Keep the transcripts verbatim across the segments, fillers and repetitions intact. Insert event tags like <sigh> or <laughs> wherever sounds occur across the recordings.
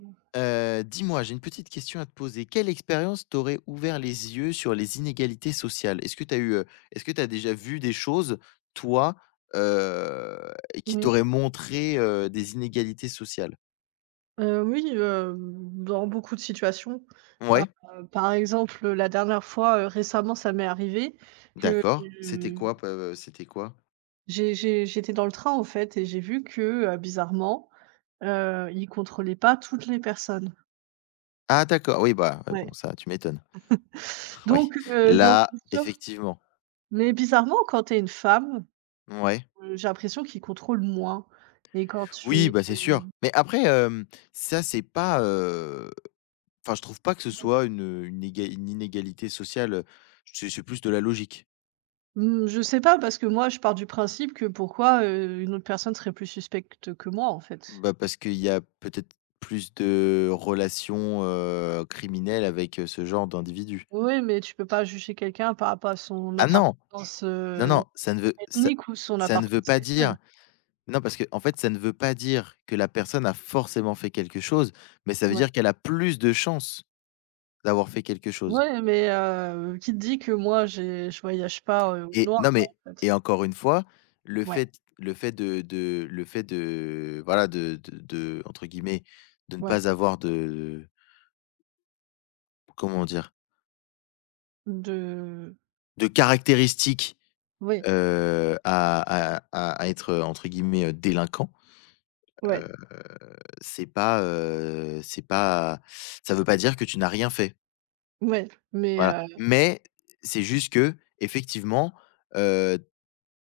Oui, Heu, dis-moi, j'ai une petite question à te poser. Quelle expérience t'aurait ouvert les yeux sur les inégalités sociales? Est-ce que tu as eu, heu, est-ce que tu déjà vu des choses, toi, heu, qui t'auraient montré, heu, des inégalités sociales? heu, oui, heu, dans beaucoup de situations. Ouais, Heu, par exemple, la dernière fois, heu, récemment, ça m'est arrivé que, d'accord. C'était heu, quoi p C'était quoi? j'ai j'ai j'étais dans le train, en fait et j'ai vu que, heu, bizarrement, heu, ils contrôlaient pas toutes les personnes. Ah d'accord, oui, bah, ouais, Ouais. bon ça, tu m'étonnes. <laughs> Oui, Donc heu, donc là, bien sûr, effectivement, mais bizarrement, quand tu es une femme, ouais. heu, j'ai l'impression qu'ils contrôlent moins et quand tu Oui, es bah, c'est sûr. Mais après, hem, ça, c'est pas, heu Enfin, je trouve pas que ce soit une, une éga une inégalité sociale, c'est c'est plus de la logique. mmh, je sais pas parce que moi, je pars du principe que pourquoi, heu, une autre personne serait plus suspecte que moi, en fait? Bah, parce qu'il y a peut-être plus de relations, heu, criminelles avec, heu, ce genre d'individus. Oui, mais tu peux pas juger quelqu'un par rapport à son Ah non! appartenance, Non, heu, non, ça ne veut ça ethnique ou son ça ne veut appartenance pas sexuelle. dire non, parce que en fait, ça ne veut pas dire que la personne a forcément fait quelque chose, mais ça veut Ouais. dire qu'elle a plus de chances d'avoir fait quelque chose. Ouais, mais heu, qui te dit que moi j'ai je voyage pas, heu, au Et noir, non, mais en fait? et encore une fois, le Ouais, fait le fait de de le fait de voilà, de de de entre guillemets, de ne ouais, pas avoir de... comment dire? de De caractéristiques, oui, heu, à à à à être, heu, entre guillemets, heu, «délinquant», ouais, heu, c'est pas, heu, c'est pas ça veut pas dire que tu n'as rien fait. ouais, mais Voilà. heu, Mais c'est juste que effectivement...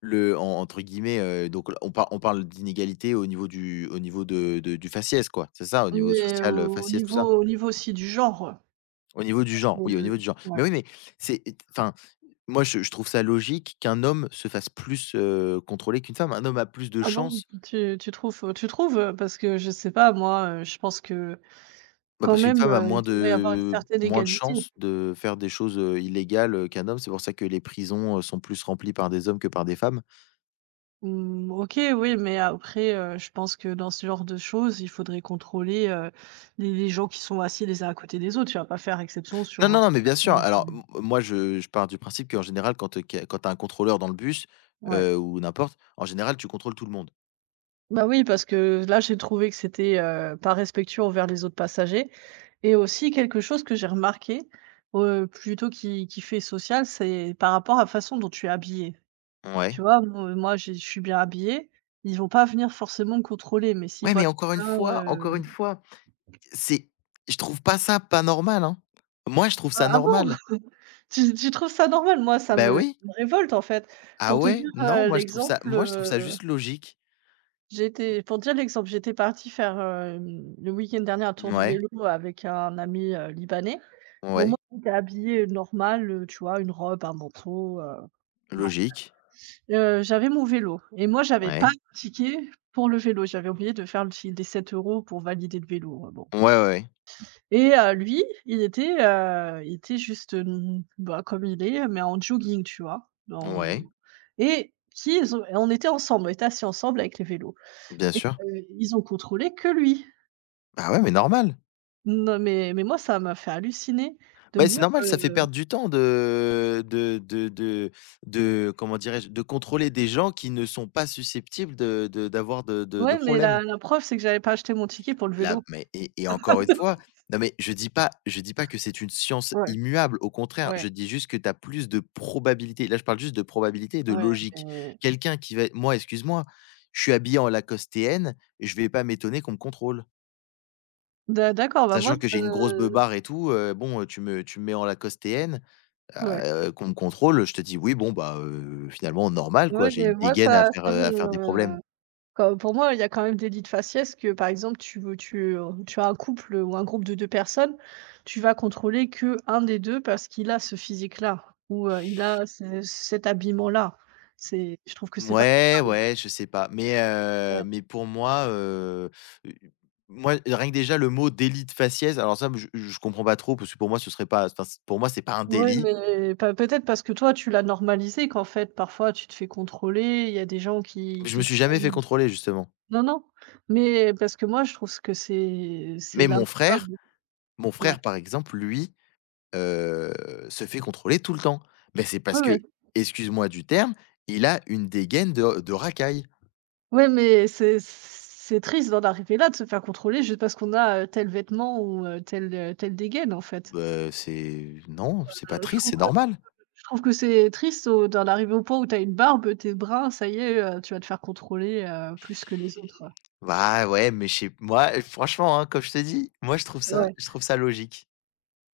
Le en entre guillemets, heu, donc on par on parle d'inégalité au niveau du au niveau de de du faciès quoi, c'est ça? Au niveau mais social, heu, au faciès tout ça? niveau au niveau aussi du genre, Au niveau du parce que genre, oui, au niveau du genre. Mais ouais. oui, mais c'est... enfin, moi je je trouve ça logique qu'un homme se fasse plus, heu, contrôler qu'une femme. Un homme a plus de Ah bon? chances, Tu tu trouves, tu trouves? Parce que je sais pas moi, heu, je pense que bah, quand parce qu'une même, femme a heu, il moins devrait y avoir une de certaine moins de égalité. chances de faire des choses, heu, illégales, heu, qu'un homme. C'est pour ça que les prisons, heu, sont plus remplies par des hommes que par des femmes. Mmh, OK, oui, mais après, heu, je pense que dans ce genre de choses, il faudrait contrôler, heu, les les gens qui sont assis les uns à côté des autres. Tu vas pas faire exception Non, sur une non, non, mais bien sûr. personne Alors qui m moi, je je pars du principe qu'en général, quand, quand tu as un contrôleur dans le bus, ouais. heu, ou n'importe, en général, tu contrôles tout le monde. Bah, oui, parce que là, j'ai trouvé que c'était, heu, pas respectueux envers les autres passagers et aussi quelque chose que j'ai remarqué, heu, plutôt qui qui fait social, c'est par rapport à la façon dont tu es habillé. Tu Ouais. vois? Mo moi, j'ai je suis bien habillée, ils vont pas venir forcément me contrôler, mais s'ils Ouais, voient mais encore une quelqu'un, fois encore une fois, c'est je trouve pas ça pas normal, hein. Moi, je trouve ça ah ah bon? normal. <laughs> Tu tu trouves ça normal? Moi, ça Bah, me ça oui. me révolte, en fait. Ah Pour te ouais? dire, Non, heu, moi je trouve ça l'exemple, moi je trouve ça heu, juste logique. j'étais pour dire l'exemple, j'étais partie faire, hem, le week-end dernier un tour de Ouais, vélo avec un ami, heu, libanais. Bon, moi, ouais, j'étais habillée, heu, normal, heu, tu vois, une robe, un manteau, heu, non. logique. Heu, j'avais mon vélo et moi, j'avais pas Ouais. de ticket pour le vélo. J'avais oublié de faire le fil des sept euros pour valider le vélo, euh, bon. Ouais, ouais, ouais. Et heu, lui, il était, heu, il était juste, hem, bah, comme il est, mais en jogging, tu vois? En Ouais, et qui ils ont et on était ensemble, on était assis ensemble avec les vélos. bien sûr. Heu, ils ont contrôlé que lui. ah ouais, mais normal. Non, mais mais moi, ça m'a fait halluciner de me Bah, c'est dire, normal, ça fait heu, perdre du temps de de de de de comment dirais-je? De contrôler des gens qui ne sont pas susceptibles de de d'avoir de de de ouais, mais problèmes. la la preuve, c'est que j'avais pas acheté mon ticket pour le Là vélo. mais et et encore une fois, non mais je dis pas je dis pas que c'est une science Ouais, immuable, au contraire, ouais, je dis juste que tu as plus de probabilité. Là, je parle juste de probabilité et de ouais, logique. mais Quelqu'un qui va Moi, excuse-moi, je suis habillé en Lacostéenne, je vais pas m'étonner qu'on me contrôle. d'a d'accord, bah, moi, Sachant que ça j'ai une grosse beubare et tout, heu, bon, heu, tu me tu me mets en Lacostéenne, ouais, heu, qu'on me contrôle, je te dis: «Oui, bon, bah, heu, finalement normal quoi, ouais, j'ai mais une moi, dégaine à ça faire, ça heu, à faire des problèmes». me comme pour moi, il y a quand même des lits de faciès que, par exemple, tu veux tu, heu, tu as un couple ou un groupe de deux personnes, tu vas contrôler que un des deux parce qu'il a ce physique-là ou, heu, il a ce cet habillement-là. C'est je trouve que c'est pas Ouais, normal. ouais, je sais pas, mais heu, Ouais. mais pour moi, heu, u moi, rien que déjà le mot délit de faciès, alors ça, je je comprends pas trop parce que pour moi ce serait pas enfin, c pour moi c'est pas un Ouais, délit. mais pas peut-être parce que toi, tu l'as normalisé qu'en fait, parfois, tu te fais contrôler. Il y a des gens qui Je me qui te suis jamais fait prennent contrôler justement. non, non, mais parce que moi, je trouve que c'est c'est Mais mon frère lamentable. mon Ouais. frère par exemple, lui, heu, se fait contrôler tout le temps. Mais c'est parce Ouais, ouais. que, excuse-moi du terme, il a une dégaine de de racaille. Ouais, mais c'est c'est triste d'en arriver là, de se faire contrôler juste parce qu'on a, heu, tel vêtement ou heu, telle, heu, telle dégaine en fait. Bah, c'est non, c'est pas Heu, je triste, trouve c'est normal. je trouve que c'est triste au d'en arriver au point où tu as une barbe, tes tu brun, ça y est, heu, tu vas te faire contrôler, heu, plus que les autres. Bah, ouais, mais chez moi, franchement, hein, comme je te dis, moi je trouve ça Ouais. je trouve ça logique.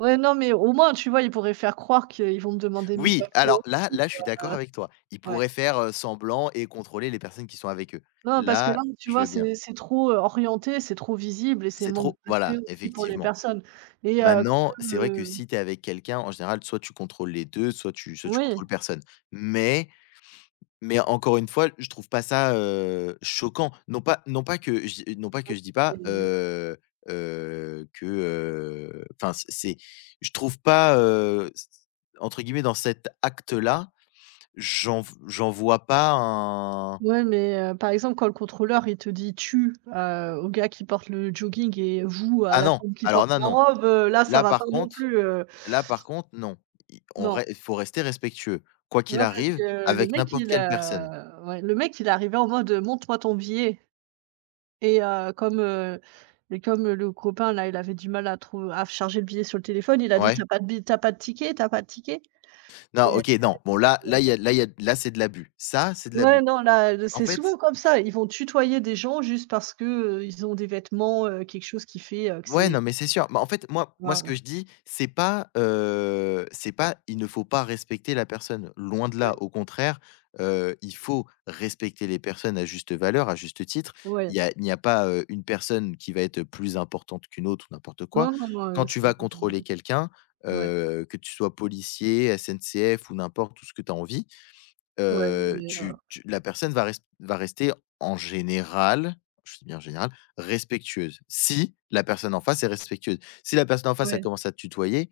Ouais, non, mais au moins, tu vois, ils pourraient faire croire qu'ils vont me demander mon Oui, papier alors là aussi. là, je suis d'accord avec toi. Ils Ouais. pourraient faire, heu, semblant et contrôler les personnes qui sont avec eux. Non, parce que là, Là, tu je vois, veux bien. c'est c'est trop, heu, orienté, c'est trop visible et c'est C'est manque de trop respect voilà, aussi pour les effectivement. personnes et heu, quand Maintenant, même, c'est vrai que heu, si tu es avec quelqu'un, en général, soit tu contrôles les deux soit tu soit tu oui, contrôles personne. Mais Mais encore une fois, je trouve pas ça, heu, choquant. Non pas non pas que je non pas que je dis pas, heu heu, que, heu, enfin, c'est c'est je trouve pas, heu, c entre guillemets, «dans cet acte-là», j'en j'en vois pas un... ouais, mais heu, par exemple, quand le contrôleur, il te dit: «Tu», heu, au gars qui porte le jogging et «vous» à ah la non, femme qui alors porte là, la non. robe, heu, là, ça Là, va par pas non contre plus, heu. Là, par contre, non. I on Non, re Faut rester respectueux, quoi qu'il non, parce arrive, que le avec mec, n'importe il quelle personne. a ouais, le mec, il est arrivé en mode, euh, «Montre-moi ton billet» et heu, comme, heu et comme le copain, là, il avait du mal à trouver à charger le billet sur le téléphone, il a dit: Ouais. «T'as pas de billet? T'as pas de ticket? T'as pas de ticket?» Non, Et euh, OK, non. Bon là là, il y a là il y a là, c'est de l'abus. Ça, c'est de ouais, l'abus. non, là, heu, En c'est fait... souvent comme ça. Ils vont tutoyer des gens juste parce que, heu, ils ont des vêtements, heu, quelque chose qui fait, heu, que Ouais, c'est non, mais c'est sûr. Bah, en fait, moi moi, ce que ah je dis, c'est pas, heu, c'est pas: «Il ne faut pas respecter la personne», loin de là. ouais, Au contraire, heu, il faut respecter les personnes à juste valeur, à juste titre. Il ouais. Y a il n'y a pas, heu, une personne qui va être plus importante qu'une autre ou n'importe quoi. Non, non, non, heu, Quand tu c'est vas contrôler obligé. quelqu'un, Ouais, heu, que tu sois policier, S N C F ou n'importe, tout ce que tu as envie. ouais, Heu, mais heu, tu tu La personne va res va rester en général, je dis bien en général, respectueuse. Si la personne en face est respectueuse. Si la personne en face, elle ouais. commence à te tutoyer,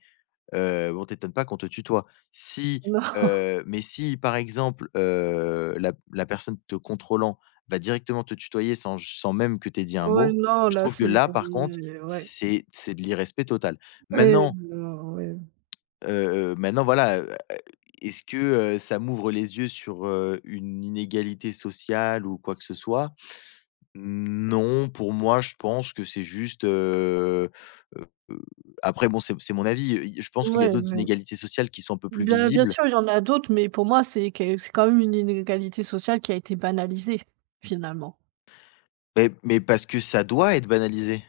heu, bon, t'étonne pas qu'on te tutoie. Si, Non, <laughs> heu, Mais si par exemple, heu, la la personne te contrôlant va directement te tutoyer sans sans même que tu aies dit un ouais, mot, non, je là, trouve que c'est là, par contre, ouais, c'est c'est de l'irrespect total. ouais, Maintenant... non, ouais, Heu maintenant voilà, heu est-ce que, heu, ça m'ouvre les yeux sur, heu, une inégalité sociale ou quoi que ce soit? Non, pour moi, je pense que c'est juste, heu heu heu, après bon, c'est c'est mon avis, heu, il je pense qu'il y a ouais, d'autres ouais. inégalités sociales qui sont un peu plus Bien bien visibles, sûr, il y en a d'autres, mais pour moi, c'est que c'est quand même une inégalité sociale qui a été banalisée, finalement. mais mais parce que ça doit être banalisé.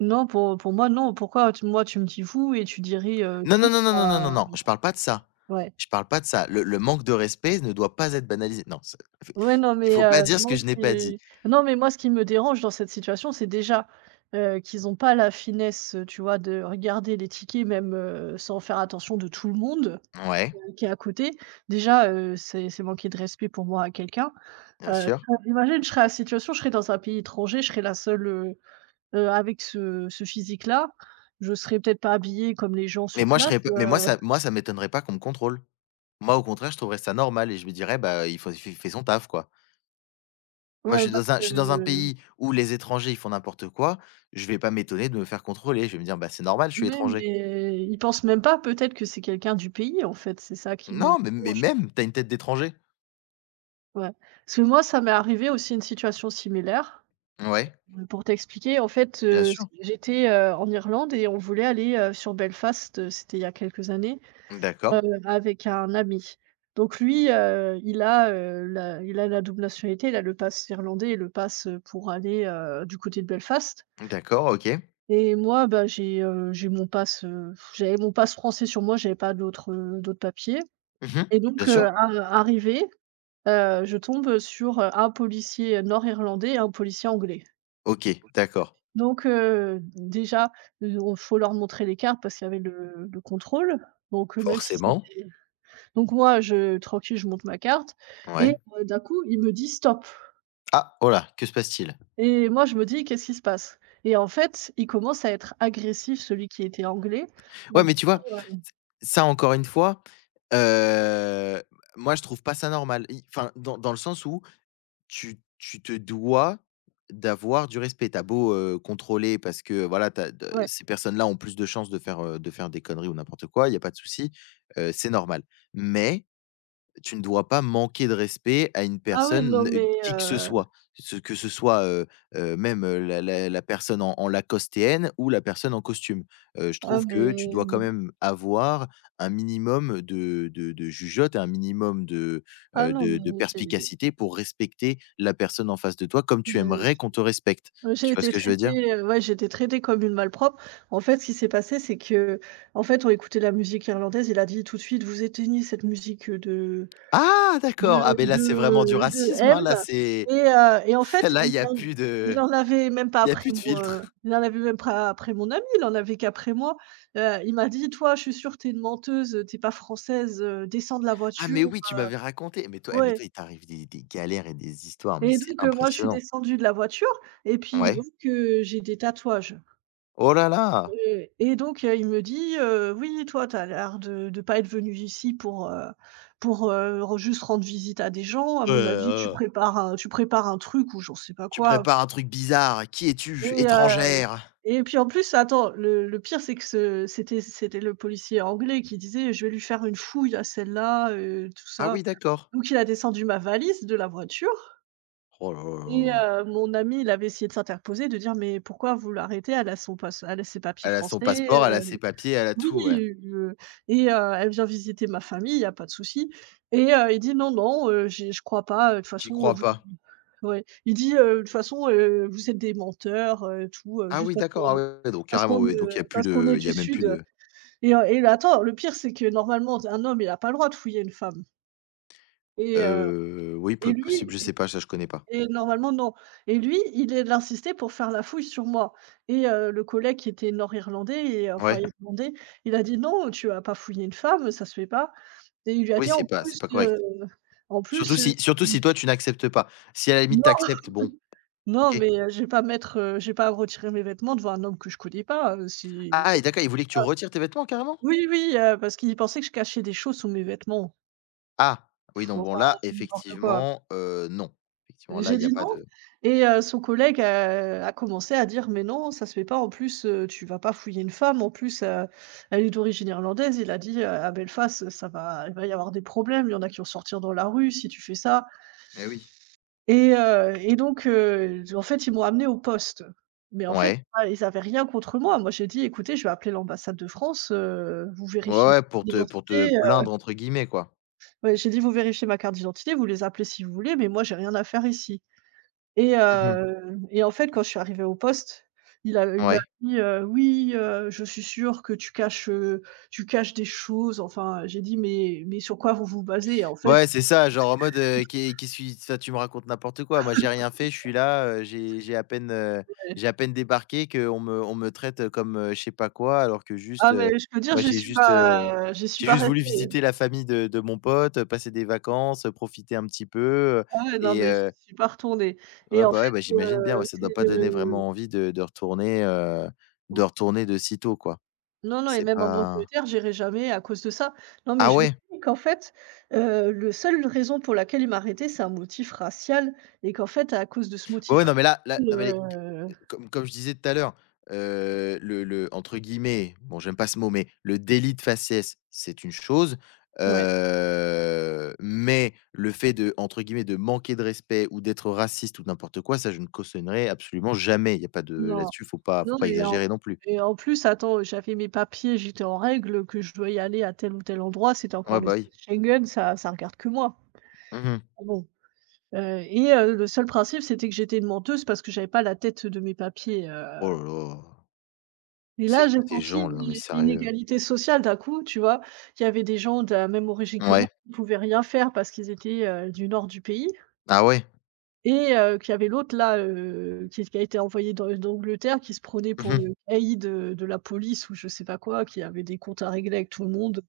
Non, pour pour moi, non. Pourquoi tu moi, tu me dis «vous» et tu dirais, heu, Non, «tu», non, non, non, non, bah non, non, non, je parle pas de ça. ouais. Je parle pas de ça. Le le manque de respect ne doit pas être banalisé. Non, c'est Ouais, non, il mais faut pas heu, dire ce que moi je n'ai pas dit. c'est non, mais moi, ce qui me dérange dans cette situation, c'est déjà, heu, qu'ils ont pas la finesse, heu, tu vois, de regarder les tickets même, heu, sans faire attention de tout le monde, Ouais, heu, qui est à côté. Déjà, heu, c'est c'est manquer de respect pour moi à quelqu'un. bien Heu, sûr. imagine, je serais à la situation, je serais dans un pays étranger, je serais la seule, heu, heu, avec ce ce physique-là. Je serais peut-être pas habillée comme les gens Mais sur moi je place, serais pas mais moi heu, ça Moi ça m'étonnerait pas qu'on me contrôle. Moi au contraire, je trouverais ça normal et je me dirais: «Bah, il faut il fait son taf quoi». Moi je ouais, suis parce dans un que je suis dans un pays où les étrangers ils font n'importe quoi, je vais pas m'étonner de me faire contrôler. Je vais me dire: «Bah, c'est normal, je suis oui, étranger». mais ils pensent même pas peut-être que c'est quelqu'un du pays en fait, c'est ça qui me Non, mais mais dérange. même, t'as une tête d'étranger. Ouais. Parce que moi, ça m'est arrivé aussi une situation similaire. Ouais, Heu, pour t'expliquer, en fait, bien heu, sûr. j'étais, heu, en Irlande et on voulait aller, heu, sur Belfast, heu, c'était il y a quelques années, D'accord, heu, avec un ami. Donc lui, heu, il a, heu, la il a la double nationalité, il a le pass irlandais et le pass, heu, pour aller, heu, du côté de Belfast d'accord, OK. et moi, bah, j'ai, heu, j'ai mon pass, heu, j'avais mon pass français sur moi, j'avais pas d'autres, heu, d'autres papiers. Mmh. Et Bien donc, heu, sûr. ar arrivée, heu, je tombe sur, heu, un policier nord-irlandais et un policier anglais. OK, d'accord. Donc, heu, déjà, il faut leur montrer les cartes parce qu'il y avait le le contrôle. Donc, heu, même si Forcément. c'était donc moi je tranquille, je monte ma carte et Ouais. heu, d'un coup il me dit: «Stop» Ah! Oh là, que se passe-t-il? et moi je me dis: «Qu'est-ce qui se passe?» Et en fait, il commence à être agressif, celui qui était anglais. À me Ouais, dire, mais tu vois, ouais. ça encore une fois, heu, moi je trouve pas ça normal. I Enfin, dans dans le sens où... Tu tu te dois d'avoir du respect. T'as beau, heu, contrôler parce que voilà, tu de Ouais. ces personnes-là ont plus de chances de faire, heu, de faire des conneries ou n'importe quoi, il y a pas de souci, heu, c'est normal. Mais tu ne dois pas manquer de respect à une Ah ouais, non personne, mais, n- qui que ce heu, soit. Ce- que ce soit, heu heu, Même, heu, la la la personne en en lacostéenne ou la personne en costume. Heu, je ah trouve que tu mais, dois quand même avoir un minimum de de de jugeote, un minimum de, ah heu, non de de mais j'ai perspicacité pour respecter la personne en face de toi comme tu j'ai aimerais qu'on te respecte. ouais, j'ai Tu vois ce été que je veux dire? traitée, heu, ouais, j'ai été traitée comme une malpropre. En fait, ce qui s'est passé, c'est qu'en fait, on écoutait la musique irlandaise. Il a dit tout de suite: «Vous éteignez cette musique, heu, de Ah de d'accord! Ah beh, là, c'est vraiment du de de racisme, hein, M» là, c'est... et heu et en <laughs> fait, là, il il y a en plus il de en avait même pas il y a après plus de mon, heu, filtre. il en avait même pas après mon ami, il en avait qu'après moi. Heu, il m'a dit: «Toi, je suis sûre, tu es une menteuse, heu, tu es pas française, heu, descends de la Ah voiture». mais oui, tu m'avais raconté. Mais toi eh mais Ouais toi, il t'arrive des des galères et des histoires, mais et c'est donc heu, moi, je suis impressionnant. descendue de la voiture et puis il voit Ouais. que j'ai des tatouages. Oh là là! Heu et donc heu, il me dit, heu: «Oui, toi, tu as l'air de de pas être venu ici pour, heu, pour, heu, re juste rendre visite à des gens. À Heu, mon avis, tu heu, prépares un tu prépares un truc ou j'en sais pas Tu quoi». prépares un truc bizarre. Qui Et es-tu? heu Étrangère. et puis en plus, attends, le le pire, c'est que ce c'était c'était le policier anglais qui disait: «Je vais lui faire une fouille à celle-là, heu, tout Ah ça». oui, d'accord. Donc il a descendu ma valise de la voiture Oh là là là et là. heu, mon ami, il avait essayé de s'interposer, de dire: «Mais pourquoi vous l'arrêtez? Elle a son passe elle a ses papiers Elle a son français, passeport, elle a ses papiers, elle a oui, tout, ouais. heu et heu, elle vient visiter ma famille, il y a pas de souci et heu, il dit: «Non, non, heu, j'ai je crois pas, heu, de toute J'y façon, heu, crois vous». pas. Ouais, il dit: «Heu, de toute façon, heu, vous êtes des menteurs, heu, tout, heu, Ah juste oui, parce d'accord, qu'on, ah heu, ouais, ouais, donc parce carrément, qu'on, oui, donc heu, il y a plus parce qu'on de est il y du a même plus sud, heu». de... Et heu et attends, le pire, c'est que normalement, d un homme, il a pas le droit de fouiller une femme et heu Euh, oui, et peut possible, lui je sais pas, ça, je connais pas. et normalement, non et lui, il est il insistait pour faire la fouille sur moi et heu, le collègue qui était nord-irlandais et enfin Ouais. irlandais, il a dit: «Non, tu vas pas fouiller une femme, ça se fait pas». Et il lui a Oui, dit c'est en pas plus, c'est pas heu, correct. en Surtout plus, heu, si Surtout si toi, tu n'acceptes pas. Si à la limite non, tu... bon, non, OK. mais heu, je vais pas mettre, heu, je vais pas retirer mes vêtements devant un homme que je connais pas, heu, c'est Ah et d'accord, il voulait que tu retires tes vêtements carrément? oui, oui, heu, parce qu'il pensait que je cachais des choses sous mes vêtements. Ah! Oui, non, bon Enfin, là, n'importe quoi. effectivement, heu, non. Effectivement, là, J'ai il y a dit: pas «Non». de... Et heu, son collègue, heu, a commencé à dire: «Mais non, ça se fait pas, en plus, heu, tu vas pas fouiller une femme, en plus, heu, elle est d'origine irlandaise». Il a dit: «Heu, à Belfast, ça va il va y avoir des problèmes, il y en a qui vont sortir dans la rue si tu fais ça». Eh oui. Et heu et donc heu, en fait, ils m'ont amenée au poste. Mais en fait, Ouais. ah, ils avaient rien contre moi. Moi, j'ai dit: «Écoutez, je vais appeler l'ambassade de France, heu, vous Ouais, vérifiez ma ouais, carte pour te pour te d'identité, heu». «plaindre» entre guillemets, quoi. Ouais, j'ai dit: «Vous vérifiez ma carte d'identité, vous les appelez si vous voulez, mais moi, j'ai rien à faire ici». Et Mmh mh. heu et en fait, quand je suis arrivée au poste, il a il a Ouais. dit, heu: «Oui, heu, je suis sûre que tu caches, heu, tu caches des choses». Enfin, j'ai dit: «Mais mais sur quoi vous vous basez?» Et en fait, Ouais, c'est ça, genre en mode, heu: «Qu'est qu'est-ce qui... enfin, tu me racontes n'importe quoi, moi j'ai rien fait, je suis là, heu, j'ai j'ai à peine, heu, ouais j'ai à peine débarqué qu'on me on me traite, heu, comme, heu, je sais pas quoi, alors que juste, ah mais heu, je peux dire, moi j'y j'ai suis juste, heu, pas j'y suis j'ai pas juste voulu restée. visiter la famille de de mon pote, heu, passer des vacances, heu, profiter un petit peu, heu Ah ouais, non, et mais je heu» suis pas retournée et Ouais, en bah, ouais, fait, bah, j'imagine bien, heu, ouais, ça doit c'est pas donner le vraiment envie de de retourner, heu, de mmh. retourner de sitôt, quoi. Non, non et C'est même en pas... Angleterre, j'irai jamais à cause de ça. Non, mais ah je me ouais? dis qu'en fait, heu, le seule raison pour laquelle il m'a arrêtée, c'est un motif racial et qu'en fait, à cause de ce Ouais, motif ouais, non, mais là là, racial, non, mais les heu, euh, comme comme je disais tout à l'heure, heu, le le entre guillemets, bon, j'aime pas ce mot, mais «le délit de faciès», c'est une chose, ouais, heu, mais le fait de entre guillemets, «de manquer de respect» ou d'être raciste ou n'importe quoi, ça, je ne cautionnerai absolument jamais. Il y a pas de non. là-dessus, faut pas Non faut pas et en exagérer non plus. et en plus, attends, j'avais mes papiers, j'étais en règle, que je dois y aller à tel ou tel endroit, c'était encore Ouais, bah, l'espace oui. Schengen, ça ça regarde que moi. Mmh. Ah bon. Heu et heu, le seul principe, c'était que j'étais une menteuse parce que j'avais pas la tête de mes papiers, heu, Oh là là. et C'est là, j'ai quoi ces senti gens là? Mais l'in sérieux? l'inégalité sociale d'un coup, tu vois? Il y avait des gens de la même origine que moi Ouais. qui ne pouvaient rien faire parce qu'ils étaient, heu, du nord du pays Ah ouais? et heu, qu'il y avait l'autre là, heu, qui qui a été envoyé dans d'Angleterre, qui se prenait pour Mmh. le caïd de de la police ou je sais pas quoi, qui avait des comptes à régler avec tout le monde.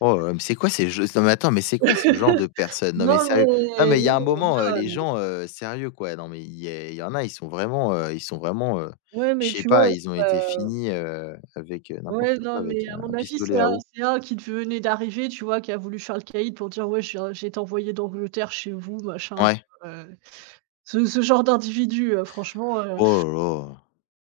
Oh là mais c'est quoi ces jeux? Non mais attends, mais c'est quoi ce genre de <laughs> personnes? Non mais Non sérieux. Non mais mais il y non a un mais moment, heu, les là, gens, heu, sérieux quoi, non mais il y a il y en a, ils sont vraiment, heu, ils sont vraiment, heu, ouais je mais sais tu vois, pas, ils ont c'est, été euh, finis, heu, avec, heu, n'importe ouais, non, quoi, mais avec un à mon un avis, c'est pistolet à un eau. c'est un qui venait d'arriver, tu vois, qui a voulu faire le caïd pour dire: «Ouais, j'ai j'ai été envoyé d'Angleterre chez vous, machin», tu Ouais. vois? Heu, ce ce genre d'individu, heu, franchement, heu Oh là là.